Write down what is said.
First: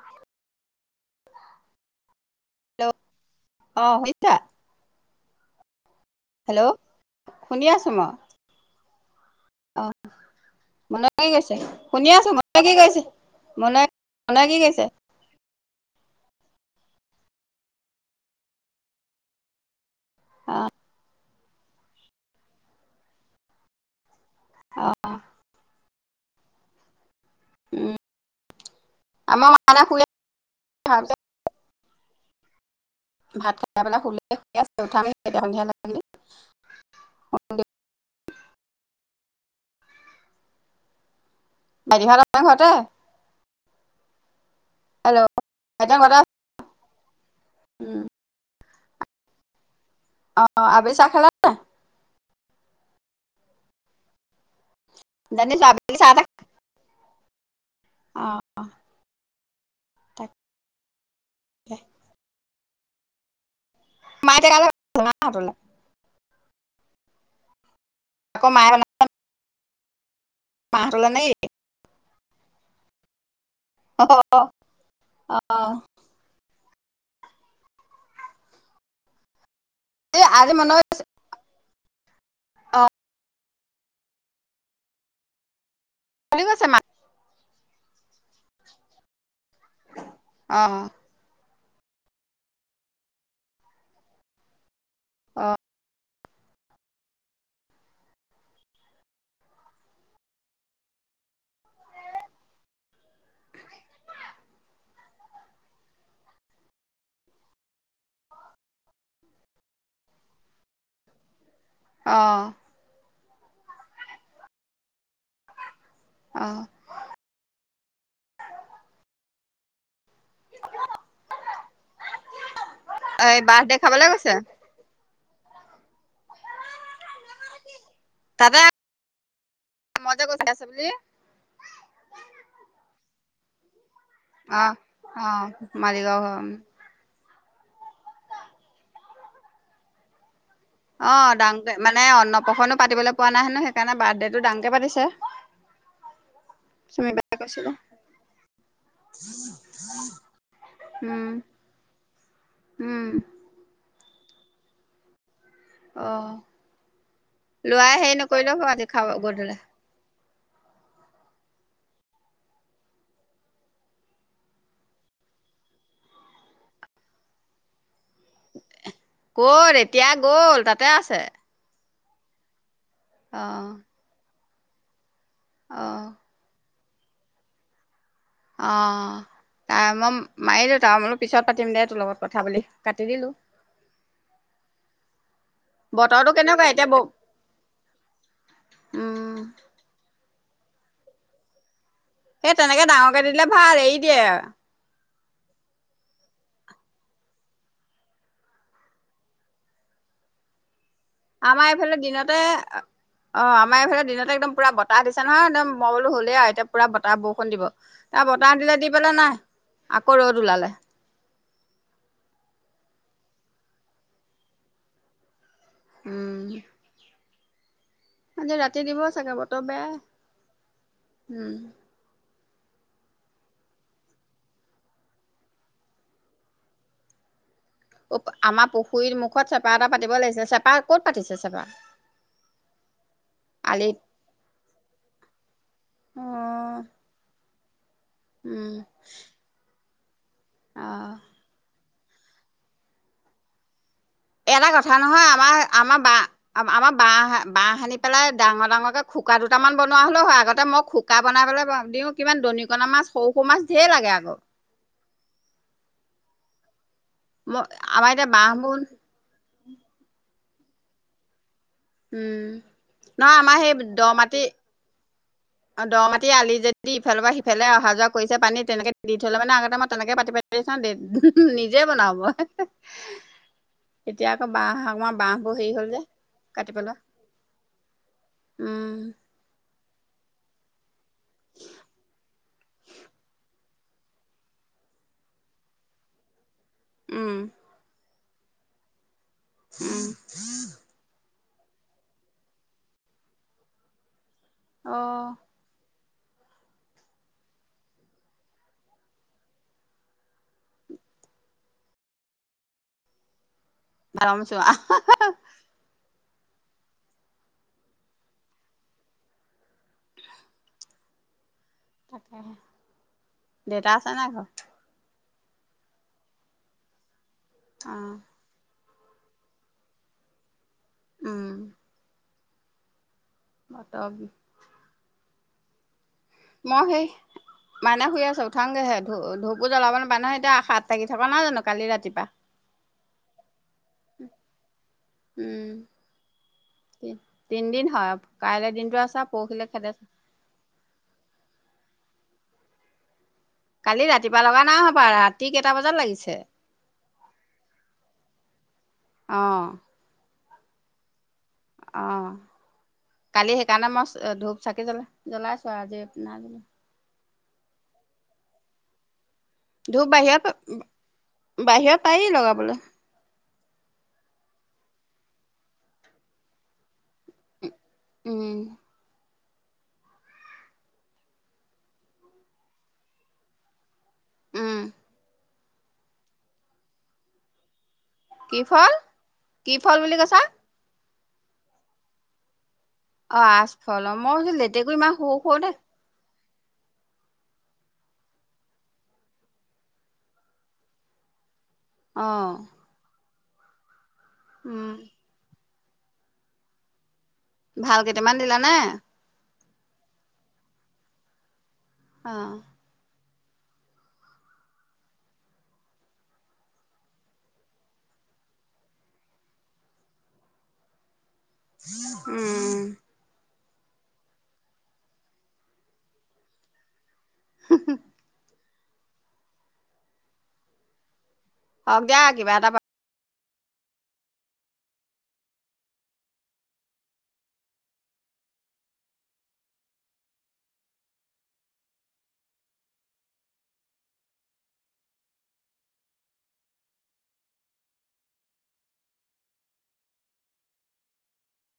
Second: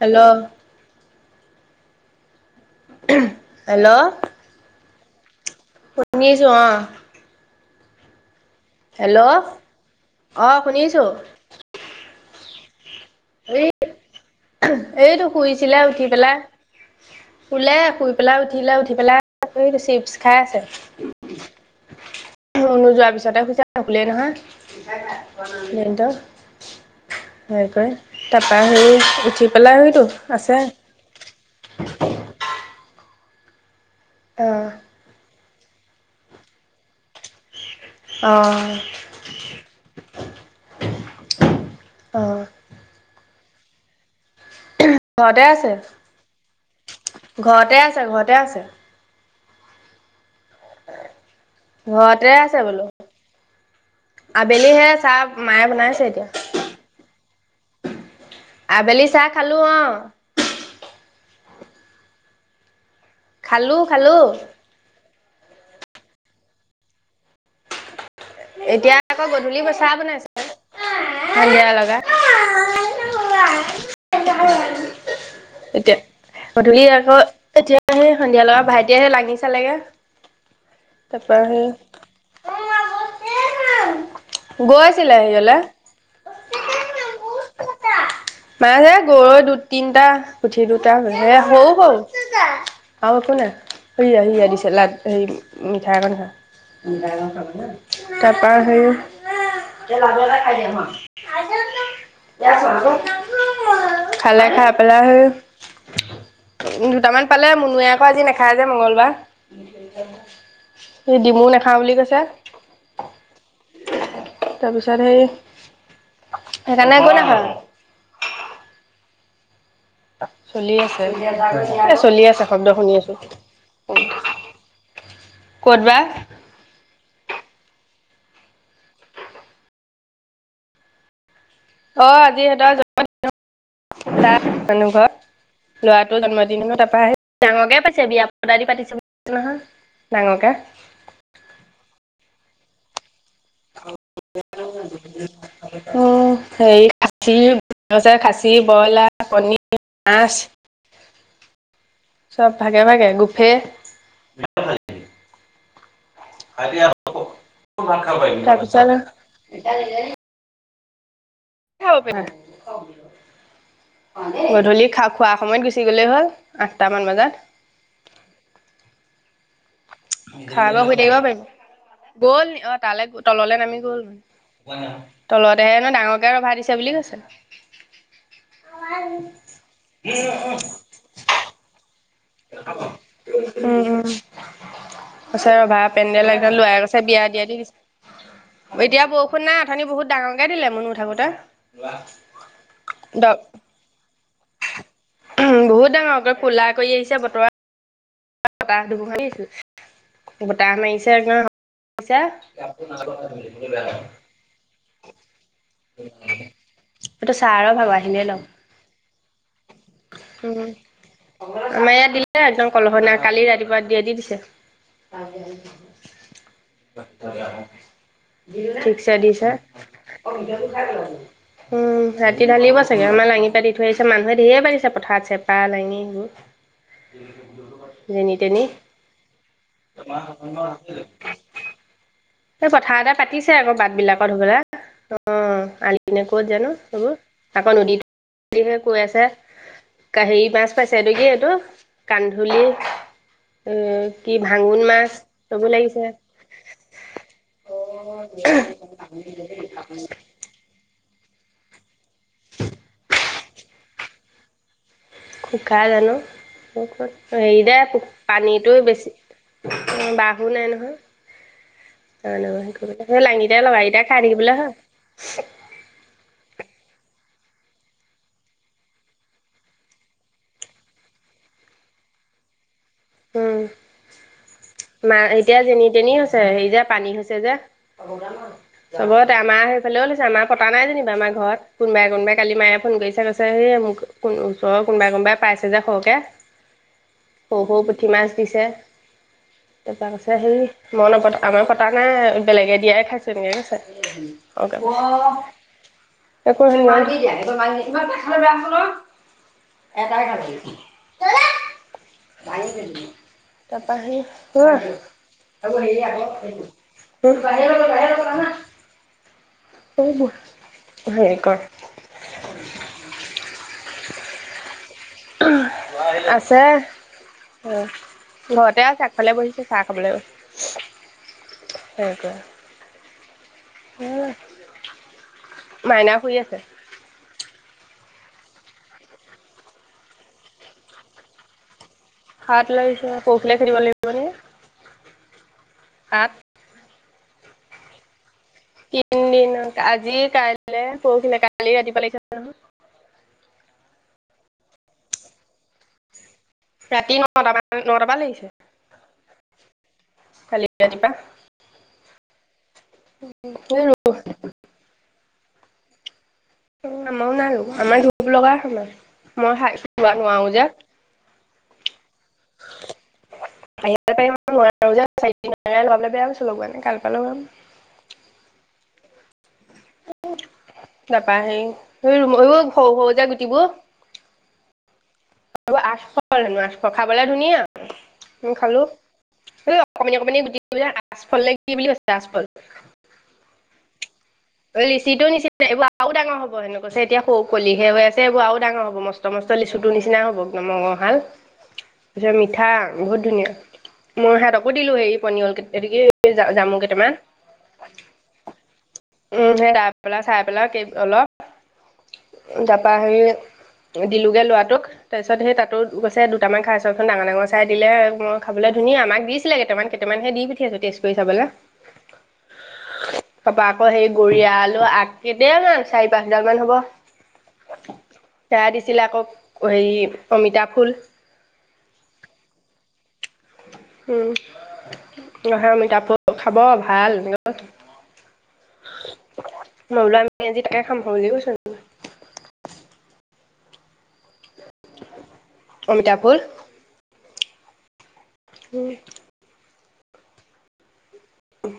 Hello hello অ hello শছা সছোা শুনি আছোঁ মই। হেল্ল' অ অ মন শুনিছো গৈছে শুনি আছো মই কি কৈছে এই মন এইটো শুইছিলে উঠি পেলাই লোই শুই পেলাই উঠিলিলাই উঠি পেলাই বেছি খাই অ আছে নো যোৱাৰ পিছতে শুইছা ভুলেই অ নহয় উ দ্ধহ হেৰি কৰি উম তাৰাপৰা সেৰি আমাৰ উঠি মাইনা পেলাই আহতো শুলে আছে তাৰপিছত [unintelligible] ভাত তি পেল খুল অ আ উঠামি সন্ধিয়া লাগে অ বাইটী অ ভাল তে ঘৰতে হেল্ল' ঘৰতে আছে ভাইটিহঁত ঘৰতে আছে? ঘৰতে উম আছে ঘৰতে আছে অ আবি চা খেলা ন ততে আছে বোলো আবেলিহে আ চাহ জানিছো মায়ে আবেলি বনাইছে চাহ তাহ এতিয়া আবেলি চাক তাক [unintelligible] খালো খালো নতল আকৌ মায়ে বনাই এতিয়া আকৌ গধূলি ব্ চাহ ব নাইছে [unintelligible] অহ অহ এতিয়া গধূলি আকৌ এতিয়া সে সন্ধিয়া লগা ভাইটিয়হে লাগিছে চ লগে এই আজি মনৰ তাৰপৰা সি অ গৈ আছিলে সিহলে হ আছে মা মানে যে গৰৈ দুটা তিনটা অ গুঠি দুটাে হৌ অ আওঁএকো নাই সিয়া সিয়া দিছে লাত হেৰি অ মিঠাই একণ খা উন্দ কাব তাৰপা সেই খালে খাই পেলাই সেই দুটামান পালে মুনুৱে আকৌ আজি নাখায় যে মংগলবাৰ সেই ডিমু নাখায় খাঁ বুলি অ কৈছে তাৰপিছত সেই অ সেইকাৰণে একো [unintelligible] চলি আছে, এই চলি আছে শব্দ শুনি আছোঁ। এই বাৰ্থ ডে খাবলৈ গৈছে ক'ত বা? তাতে মজা কৰি আছে বুলি। অ', আজি সিহঁতৰ অ [unintelligible] মানুহ ঘৰত, অ ল'ৰাটো মালিগাঁও ঘৰ জন্মদিনত তাৰপৰা আহে ডাঙৰকে পাতিছে, বিয়া পতা দি পাতিছে নহয়, ডাঙৰকে। অ', দাং মানে অন্নপ্ৰশন্নো পাতিবলে পোৱা নাই হেনো সেইকাৰণে বাৰ্থডেটো ডাঙকে পাতিছে, উম হেৰি চুমি খাচী বাৰে কৈছিলে আছে খাচী ব্ৰইলাৰ কণী মাছ উম, চব ভাগে ভাগে উম। গুফে অ লৰাই হেৰি নকৰিলেও হয় আজি তাৰপিছত খাব গধূলা খাব পিয়া, গধূলি খা খোৱা সময়ত গুচি গ'লেই হ'ল আঠটামান বজাত। ক'ৰে এতিয়া গ'ল, খা গ তাতে শুই থাকিব আছে। পাৰিব গ'ল অ' তালে অ তললে নামি গ'ল। হয়। তলতহে অ ডাঙৰকে ৰভা দি [unintelligible] বুলি কৈছে। অ' তাই মই মাৰিলোঁ তাৰ বোলো পিছত পাতিম দে তোৰ লগত কথা বুলি কাটি দিলো উম, উম। আছে ৰবা, পেণ্ডেল বতৰটো একডাল কেনেকুৱা লৰাই এতিয়া ব গৈছে বিয়া দিয়া দি দিছে। এতিয়া, উম বৰষুণ নাই অথনি বহুত ডাঙৰ। দিলে মন উঠাকোতে সেই তেনেকে ডাঙৰকে দিলে ভাল এৰি দিয়ে বহুত ডাঙৰক কলা কৰি আহিছে বতৰ বতাহ দুবোৰ মাৰিছো বতাহ মাৰিছে। একদম আমাৰ এইফালে পিছে দিনতে অ' আমাৰ এইফালে দিনতে একদম পুৰা বতাহ দিছো নহয় একদম মই বোলো হ'লেই আৰু, এতিয়া পুৰা বতাহ এইটো বৰষুণ দিব। ছাৰৰ ভাগৰ আহিলে এ লম বতাহ দিলে দি পেলাই নাই, আকৌ ৰ'দ উম ওলালে। আমাৰ ইয়াত দিলে একদম কলহ নাই কালি ৰাতিপুৱা দিয়ে দি দিছে। উম। [inaudible] আজি ৰাতি দিব ঠিকছে চাগে দিছে বতৰ বেয়া। উম ৰা পাটি ঢালিব চাগে আমাৰ লাঙি পাতি থৈ আহিছে মানুহে ধেৰে পাৰিছে পথাৰত চেপা লাঙি সবোৰ আমাৰ পুখুৰীৰ মুখত চেপা এটা পাতিব লাগিছে চেপা ক'ত পাতিছে চেপা এই পথাাৰ এটা পাতিছে আকৌ বাট আলিত বিলাকত ধুবা অ আলি ননে অ ক'ত জানো সেইবোৰ আাকৌ নদী উম দেহে কি আছে কা হি মাছ পাইছে অ এইটো কি এইটো কান্ধুলি আহ এটা কথা নহয় আমাৰ আমাৰ বা আমাৰ বাঁহ বাঁহ সানি পেলাই ডাঙৰ ডাঙৰকৈ খুোককা দুটামান বনোৱা হ'লেও হয় আগতে মই শোকা বনাবলৈ দিওঁ কিমান দণিকণা মাছ সৰু সৌ মাছ ধঢেৰ লাগে আকৌ খুব খাই জানো হেৰি মই দে আমাৰ এতিয়া পানীটো বাঁহবোৰ বেছি বাহু নাই নহয় অ উম নেই সেই নহয় লাঙিটাই লা কেইটাই খাই থাকিবলৈ হ আ, দ' মাটি আলি যদি, ইফালৰ পৰা সিফালে অহা যোৱা কৰিছে পানী, তেনেকে দি থলে মানে, আগতে মই তেনেকে পাতি পাতি চা, নিজে ব'নও মই। উম, এতিয়া আকৌ বাঁহ আমাৰ মা বাঁহবোৰ এতিয়া হেৰি হ'ল যেনি যে তেনি হৈছে হেৰি কাটি যে পেলোৱা পানী হৈছে যে উম চবতে আমাৰ। লৈয় লৈয়ছে আমাৰ কটা নাই যেনিবা। আমাৰ ঘৰত কোনবাই, কোনোবাই কালি মায়ে ফোন কৰিছে কৈছে [unintelligible] কোন ওচৰৰ কোনোবাই, কোনোবাই পাইছে যে, সৰহকে উম সৰু, সৰু পুঠি মাছ দিছে। উম তাপা কৈছে হেৰি মই নপঠা আমাৰ কটা নাই বেলেগে দিয়াই খাইছে, এনেকে কৈছে। [unintelligible] অ [unintelligible] তাপা [unintelligible] ভালমচোৱা [unintelligible] [unintelligible] হেৰি কৰ তাকে দেউতা আছে নাই ঘৰত? আছে। অ', অ', ঘৰতে আগফালে বহিছে চাহ খাবলৈ। উম। সেনেকুৱা। বত অাবি [unintelligible] মাইনা শুই আছে মই সেই মাইনা শুই আছে উঠাংগেহে, ধূ ধূপু জ্বলাব নাপায় নহয়। এতিয়া সাত লাগি থকা নাই জানো কালি ৰাতি সাত লাগিছে পৰহিলে খেদিব লাগিব নেকি? উম, সাত তিনদিন হয়। কাইলৈ দিনটো আছে তিনিদিন পৰহিলে খেদে আজি কাইলৈ পৰখিলে ক কালি ৰাতি পৰা লাগিছে ন কালি ৰাতিপুৱা লগা নাই হ'বলা ৰাতি বজাত লাগিছে। ৰাতি নটা নটাপা লাগিছে। কালি ৰাতিপা আহ কালি সেইকাৰণে মই ধূপ চাকি জ্বলে। জ্বলাইছ আজি। নাগিল। ও ন আৰুো আমাৰ ধু লগাৰ সমাজ। মইাই ধূপ খোৱা বাহিৰত নোৱাৰো যোক বাহিৰত পায়েই লগা বোলে। আহিব পাৰিম নোৱাৰো চাৰি বেয়াছো লগ মানে কাল পালম উম! নাপাাহেবোৰ স সৰু যে গুটিবোৰ উম, আৰু আচফল নেনো আচফ খাবলে ধুনীয়া উ কি খালো ফল কি ফল বুলি অকমমানি কৈছা? অকমানি গুট আচফল ন কি বুলি কছে আচফল। অ' আজ ফলম অ' লিচিটো নিচিনা এইবোৰ আৰুও ডাঙৰ হ'ব হ হেনেক কৈছে এতিয়া সৌ কলিহে হৈ আছে এইবোৰ আৰু ডাঙৰ হ'ব মস্ত মস্ত লিচুটোৰ নিচিনা হ'ব একদম মঙৰহাল তাৰছত অ', মিঠা বহুত ধুনীয়া মই সহতকো উম। দিলো হেৰি পনিয়ল ক গতিক কি যামো কেইটামান! ভাল কেইটামান দিলা নে? উম সেই তাই পেলা চাই পেলা অলপ অ তাৰাপাহৰি দিলোগে লৰাটোক তাৰপিছত সেই তাতো গৈছে দুটামান খাই চবচোন ডাঙৰ ডাঙৰ চাই দিলে মই খাবলৈ ধুনীয়া আমাক দিছিলে কেইটামান কেইটামান সেই দি পঠি আছো টেষ্ট কৰি চাবলৈ। উম। কব আকৌ সেই গৰিয়া আলু আগেই দ আ চাৰি পাঁচডাৰ মান হ'ব সেয়া দিছিলে আকৌ হেৰি অমিতা ফুল হওক দিয়া কিবা এটা উম গহেৰ অমিতাপ খাব ভাল নলোৱা আমিজি তাকে খাম সৰুজ কৈছ, অমিতাপুৰ উম! উম